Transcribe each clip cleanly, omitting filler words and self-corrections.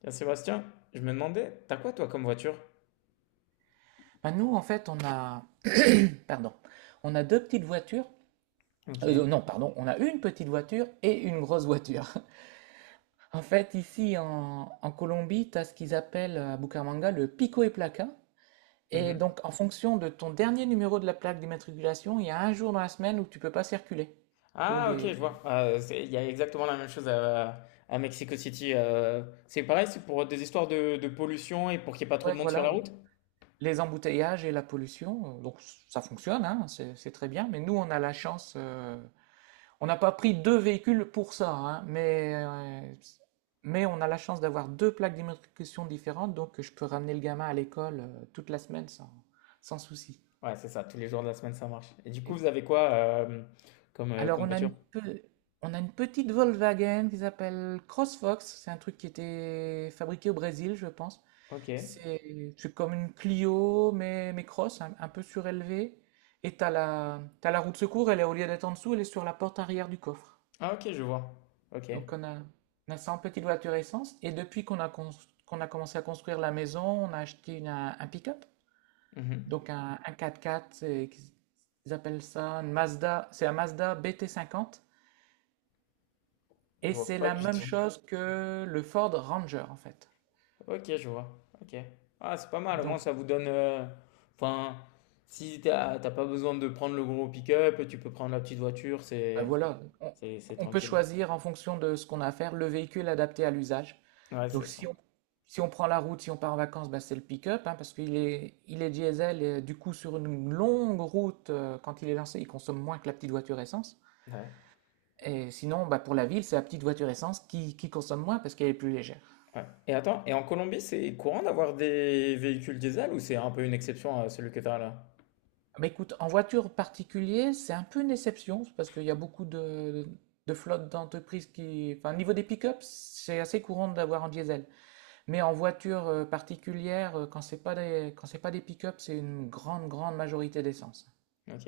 Tiens, Sébastien, je me demandais, t'as quoi toi comme voiture? Nous, en fait, pardon, on a deux petites voitures. Ok. Non, pardon, on a une petite voiture et une grosse voiture. En fait, ici en Colombie, tu as ce qu'ils appellent à Bucaramanga le pico et placa. Et Mhm. donc, en fonction de ton dernier numéro de la plaque d'immatriculation, il y a un jour dans la semaine où tu peux pas circuler pour Ah ok, des, je vois. Il y a exactement la même chose à Mexico City. C'est pareil, c'est pour des histoires de pollution et pour qu'il n'y ait pas trop ouais, de monde sur voilà, la route? les embouteillages et la pollution. Donc, ça fonctionne, hein, c'est très bien. Mais nous, on a la chance, on n'a pas pris deux véhicules pour ça, hein, mais on a la chance d'avoir deux plaques d'immatriculation différentes, donc je peux ramener le gamin à l'école toute la semaine sans souci. Ouais, c'est ça, tous les jours de la semaine ça marche. Et du coup, vous Et- avez quoi comme, alors comme on a voiture? On a une petite Volkswagen qui s'appelle CrossFox, c'est un truc qui était fabriqué au Brésil, je pense. Ok. C'est comme une Clio, mais cross, un peu surélevée. Et t'as la roue de secours, elle est au lieu d'être en dessous, elle est sur la porte arrière du coffre. Ah ok, je vois. Ok. Donc on a, on a 100 petites voitures essence et depuis qu'on a commencé à construire la maison, on a acheté un pick-up, Mhm. donc un quatre x ils appellent ça une Mazda, c'est un Mazda BT50 Je et vois c'est pas la du même tout. chose que le Ford Ranger en fait. Ok, je vois. Ok. Ah, c'est pas mal. Au moins, Donc ça vous donne. Enfin, si t'as pas besoin de prendre le gros pick-up, tu peux prendre la petite voiture. Ben C'est voilà, c'est c'est on peut tranquille. choisir en fonction de ce qu'on a à faire, le véhicule adapté à l'usage. Ouais, c'est Donc si ça. on, Si on prend la route, si on part en vacances, ben c'est le pick-up, hein, parce il est diesel, et du coup sur une longue route, quand il est lancé, il consomme moins que la petite voiture essence. Ouais. Et sinon, bah, pour la ville, c'est la petite voiture essence qui consomme moins parce qu'elle est plus légère. Ouais. Et attends, et en Colombie, c'est courant d'avoir des véhicules diesel ou c'est un peu une exception à celui que t'as là? Mais écoute, en voiture particulier, c'est un peu une déception parce qu'il y a de flottes d'entreprises qui. Enfin, au niveau des pick-ups, c'est assez courant d'avoir en diesel. Mais en voiture particulière, quand c'est pas des, quand c'est pas des pick-up, c'est une grande majorité d'essence. OK.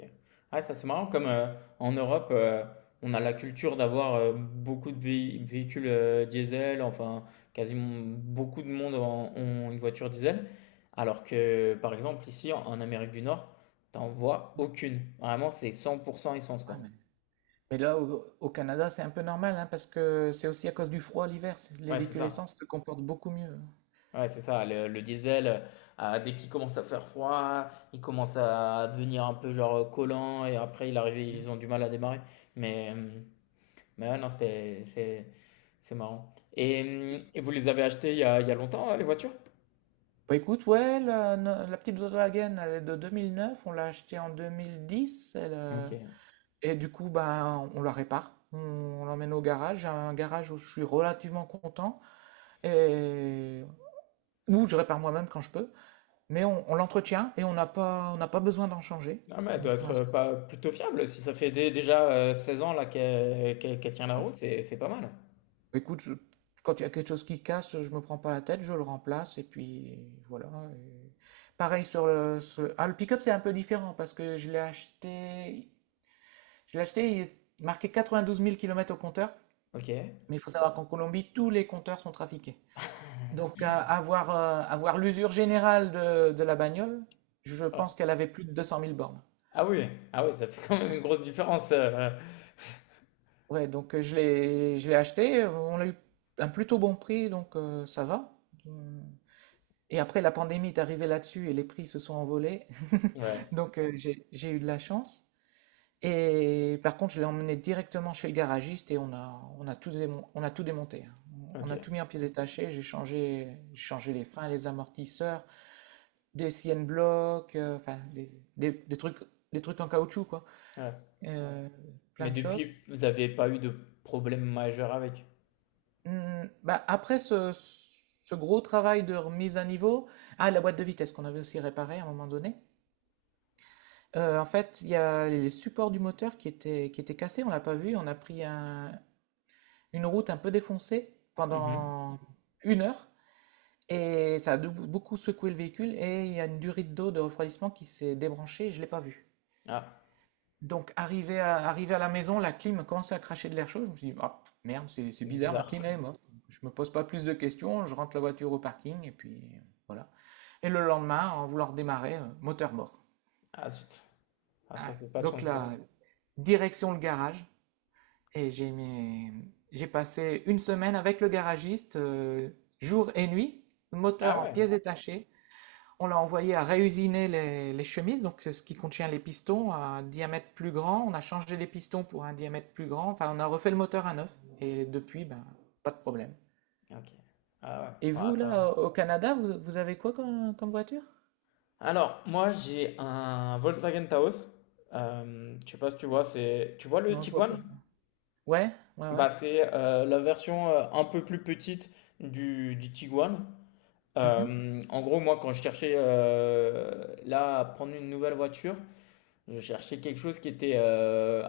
Ouais, ça c'est marrant comme en Europe, on a la culture d'avoir beaucoup de véhicules diesel, enfin quasiment beaucoup de ont une voiture diesel, alors que par exemple ici en, en Amérique du Nord, t'en vois aucune. Vraiment, c'est 100% essence Ouais, quoi. mais, mais là, au Canada, c'est un peu normal, hein, parce que c'est aussi à cause du froid l'hiver. Les Ouais, c'est véhicules ça. essence se comportent beaucoup mieux. Ouais, c'est ça. Le diesel, ah, dès qu'il commence à faire froid, il commence à devenir un peu genre collant et après il arrive, Mm. ils ont du mal à démarrer. Mais euh, non, c'était, c'est marrant. Et vous les avez achetées il y a longtemps, hein, les voitures? Bah écoute, ouais, la, no- la petite Volkswagen, elle est de 2009, on l'a achetée en 2010, Ok. Et du coup, ben, on la répare, on l'emmène au garage. J'ai un garage où je suis relativement content, et où je répare moi-même quand je peux. Mais on l'entretient et on n'a pas besoin d'en changer. Non, mais elle doit Donc pour être l'instant, pas plutôt fiable. Si ça fait déjà 16 ans là qu'elle tient la ouais. route, c'est pas mal. Écoute, je- Quand il y a quelque chose qui casse, je me prends pas la tête, je le remplace et puis voilà. et- Pareil sur le pick-up, c'est un peu différent parce que je l'ai acheté, il est marqué 92 000 km au compteur, Ok. Ouais. mais il faut savoir qu'en Colombie, tous les compteurs sont trafiqués. Avoir l'usure générale de la bagnole, je pense qu'elle avait plus de 200 000 bornes. Ah oui, ah oui, ça fait quand même une grosse différence. Ouais, donc je l'ai acheté, on l'a eu un plutôt bon prix, donc ça va. Hum. Et après, la pandémie est arrivée là-dessus et les prix se sont envolés. Ouais. Donc j'ai eu de la chance. Et par contre, je l'ai emmené directement chez le garagiste et on a on a tout démonté, hein. On a Ok. tout mis en pièces détachées, j'ai changé les freins, les amortisseurs, des siennes blocs, des- des trucs, des trucs en caoutchouc, quoi. Ouais. Euh, Plein Mais de choses. depuis, vous avez pas eu de problème majeur avec. Mmh, bah, après ce, ce gros travail de remise à niveau, ah, la boîte de vitesse qu'on avait aussi réparée à un moment donné, en fait, il y a les supports du moteur qui étaient cassés, on l'a pas vu, on a pris une route un peu défoncée Mhm. pendant une heure et ça a beaucoup secoué le véhicule et il y a une durite d'eau de refroidissement qui s'est débranchée et je l'ai pas vu. Ah, Donc, arrivé à la maison, la clim commençait à cracher de l'air chaud. Je me suis dit, ah, merde, c'est bizarre, ma bizarre. clim est morte. Je me pose pas plus de questions, je rentre la voiture au parking et puis voilà. Et le lendemain, en voulant redémarrer, moteur mort. Ah zut. Ah ça Ah, c'est pas de donc chance ça. là, direction le garage et j'ai passé une semaine avec le garagiste, jour et nuit, moteur Ah en ouais. pièces détachées. On l'a envoyé à réusiner les chemises, donc ce qui contient les pistons, à un diamètre plus grand. On a changé les pistons pour un diamètre plus grand. Enfin, on a refait le moteur à neuf. Et depuis, ben, pas de problème. Ok. Ah ouais. Et Ouais, vous, ça va. là, au Canada, vous avez quoi comme voiture? Alors, moi, j'ai un Volkswagen Taos. Je sais pas si tu vois, c'est, tu vois le Non, je vois Tiguan? pas. Ouais, ouais, ouais. Bah, c'est la version un peu plus petite du Tiguan. Mhm, En gros, moi, quand je cherchais là à prendre une nouvelle voiture, je cherchais quelque chose qui était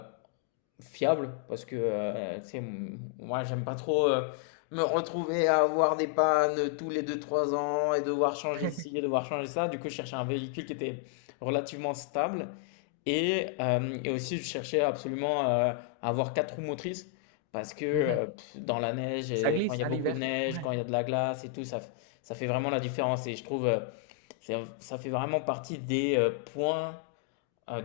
fiable, parce que, tu sais, m moi, j'aime pas trop, me retrouver à avoir des pannes tous les deux trois ans et devoir changer ci et devoir changer ça. Du coup, je cherchais un véhicule qui était relativement stable et hem et aussi je cherchais absolument, à avoir 4 roues motrices parce que, mhm. Dans la neige Ça et quand il y glisse, a hein, beaucoup de l'hiver. neige, Ouais. quand il y a de la glace et tout, ça fait vraiment la différence et je trouve, c'est ça fait vraiment partie des, points euh,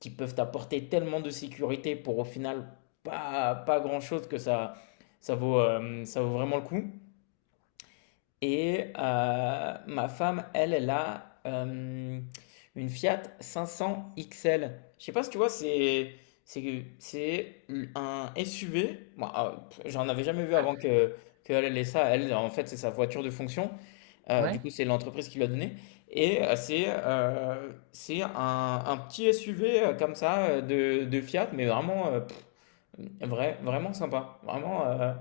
qui peuvent t'apporter tellement de sécurité pour au final pas, pas grand-chose que ça vaut vraiment le coup. Et ma femme, elle, elle a une Fiat 500 XL. Je sais pas si tu vois, c'est c'est un SUV. Moi, ah, j'en avais jamais vu Ah, avant que qu'elle ait ça. Elle, en fait, c'est sa voiture de fonction. Du Ouais, coup, c'est l'entreprise qui lui a donné et c'est un petit SUV, comme ça, de Fiat, mais vraiment, vraiment sympa. Vraiment,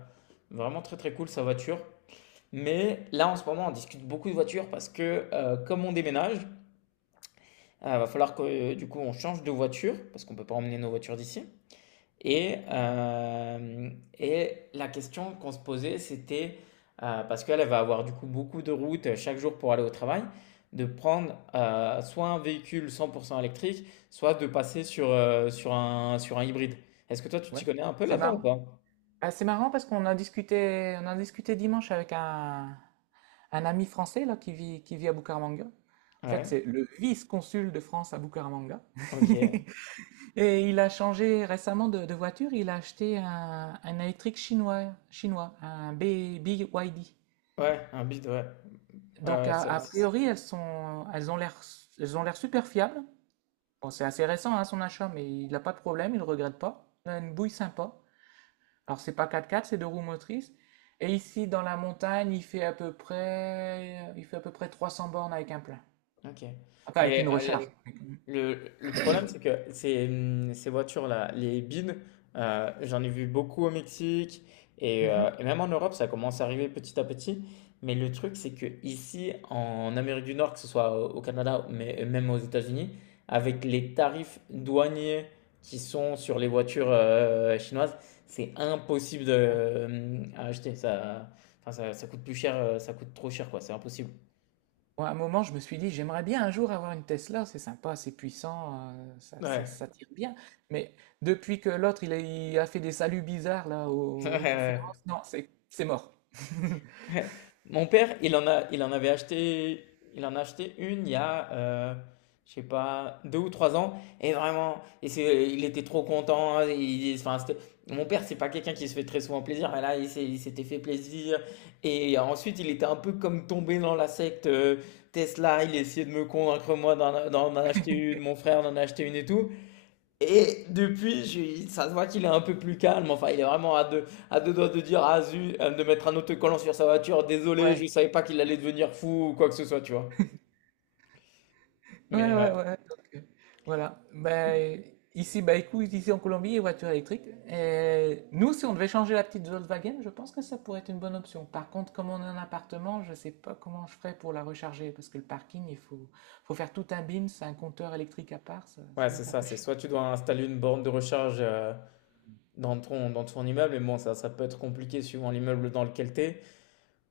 vraiment très, très cool sa voiture. Mais là, en ce moment, on discute beaucoup de voitures parce que, comme on déménage, va falloir que, du coup, on change de c'est voiture parce qu'on ne peut pas emmener nos voitures d'ici et, euh, et la question qu'on se posait, c'était, parce qu'elle elle va avoir du coup beaucoup de routes chaque jour pour aller au travail, de prendre soit un véhicule 100% électrique, soit de passer sur, sur un hybride. Est-ce que toi, tu t'y ouais. connais un peu C'est là-dedans ou marrant. pas? Ah, c'est marrant parce on a discuté dimanche avec un ami français là, qui vit à Bucaramanga. En fait, Ouais, c'est le vice-consul de France à Bucaramanga. ok. Et il a changé récemment de voiture. Il a acheté un électrique chinois, un BYD. Ouais, un bide, ouais. Ouais, Donc, ouais, a priori, elles ont l'air super fiables. Bon, c'est assez récent, hein, son achat, mais il n'a pas de problème, il ne regrette pas. Il a une bouille sympa. Alors, c'est pas 4x4, c'est deux roues motrices. Et ici, dans la montagne, il fait à peu près 300 bornes avec un plein. ok. Enfin, avec Mais une euh, recharge. Le problème, c'est que ces, ces voitures-là, les bins, j'en ai vu beaucoup au Mexique Mhm. Et même en Europe, ça commence à arriver petit à petit. Mais le truc, c'est que ici, en Amérique du Nord, que ce soit au Canada, mais même aux États-Unis, avec les tarifs douaniers qui sont sur les voitures chinoises, c'est impossible Ouais. de, à acheter. Enfin, ça coûte plus cher, ça coûte trop cher, quoi. C'est impossible. Moi, à un moment, je me suis dit, j'aimerais bien un jour avoir une Tesla, c'est sympa, c'est puissant, Ouais. ça tire bien. Mais depuis que l'autre, il a fait des saluts bizarres là Ouais, ouais, aux ouais. conférences, non, c'est mort. Ouais. Mon père, il en avait acheté, il en a acheté une il y a, je sais pas, deux ou trois ans. Et vraiment, il était trop content. Enfin, mon père, c'est pas quelqu'un qui se fait très souvent plaisir. Mais là, il s'était fait plaisir. Et ensuite, il était un peu comme tombé dans la secte Tesla. Il essayait de me convaincre, moi, d'en acheter une, mon frère d'en acheter une et tout. Et depuis, ça se voit qu'il est un peu plus calme. Enfin, il est vraiment à deux doigts de dire, ah zut, de mettre un autocollant sur sa voiture. Désolé, Ouais. je savais pas qu'il allait devenir fou ou quoi que ce soit, tu vois. Ouais, Mais ouais, ouais, ouais. Voilà. Bah écoute, ici en Colombie, les voitures électriques. Et nous, si on devait changer la petite Volkswagen, je pense que ça pourrait être une bonne option. Par contre, comme on est en appartement, je ne sais pas comment je ferais pour la recharger, parce que le parking, faut faire tout un BIMS, un compteur électrique à part, ça ouais, va c'est être un ça. peu C'est chiant. soit tu dois installer une borne de recharge dans ton immeuble, et bon, ça peut être compliqué suivant l'immeuble dans lequel tu.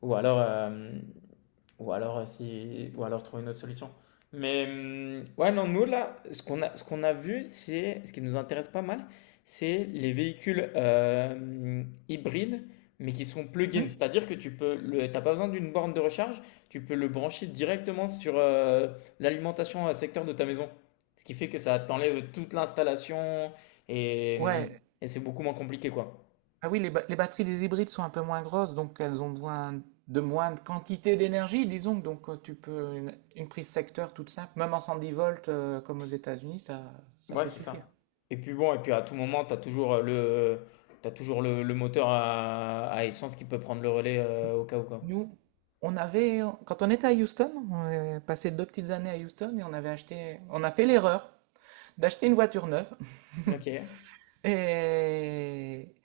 Ou alors, euh, ou alors, si, ou alors trouver une autre solution. Mais ouais, non, nous là, ce qu'on a vu, c'est ce qui nous intéresse pas mal, c'est les véhicules hybrides, mais qui sont plug-in. Mhm. C'est-à-dire que tu peux, le, t'as pas besoin d'une borne de recharge, tu peux le brancher directement sur l'alimentation secteur de ta maison. Ce qui fait que ça t'enlève toute l'installation et, hum, Ouais, et c'est beaucoup moins compliqué, quoi. ah oui, les batteries des hybrides sont un peu moins grosses, donc elles ont besoin de moins de quantité d'énergie, disons. Donc tu peux une prise secteur toute simple, même en 110 volts comme aux États-Unis, ça Ouais, peut c'est suffire. ça. Et puis bon, et puis à tout moment, tu as toujours t'as toujours le moteur à essence qui peut prendre le relais au cas où quoi. Nous, quand on était à Houston, on est passé deux petites années à Houston et on a fait l'erreur d'acheter une voiture neuve. Ok, Et,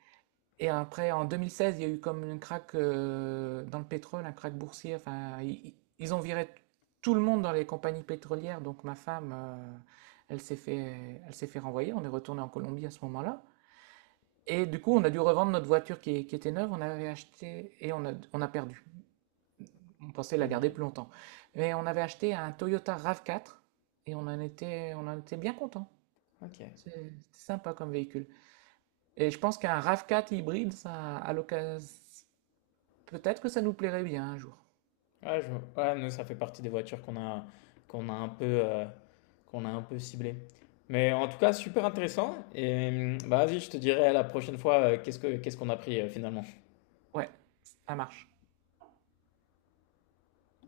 Et après, en 2016, il y a eu comme un crack dans le pétrole, un crack boursier. Ils ont tout le monde dans les compagnies pétrolières. Donc ma femme, elle s'est fait renvoyer. On est retourné en Colombie à ce moment-là. Et du coup, on a dû revendre notre voiture qui était neuve. On avait acheté et on a perdu. On pensait la ok, garder plus longtemps. Mais on avait acheté un Toyota RAV4 et on en était bien content. ok. C'était sympa comme véhicule. Et je pense qu'un RAV4 hybride, ça, à l'occasion, peut-être que ça nous plairait bien un jour. Ouais, je, ouais, nous, ça fait partie des voitures qu'on a, qu'on a un peu, qu'on a un peu ciblées. Mais en tout cas, super intéressant. Et bah, vas-y, je te dirai la prochaine fois qu'est-ce qu'on a pris finalement. Ouais, ça marche.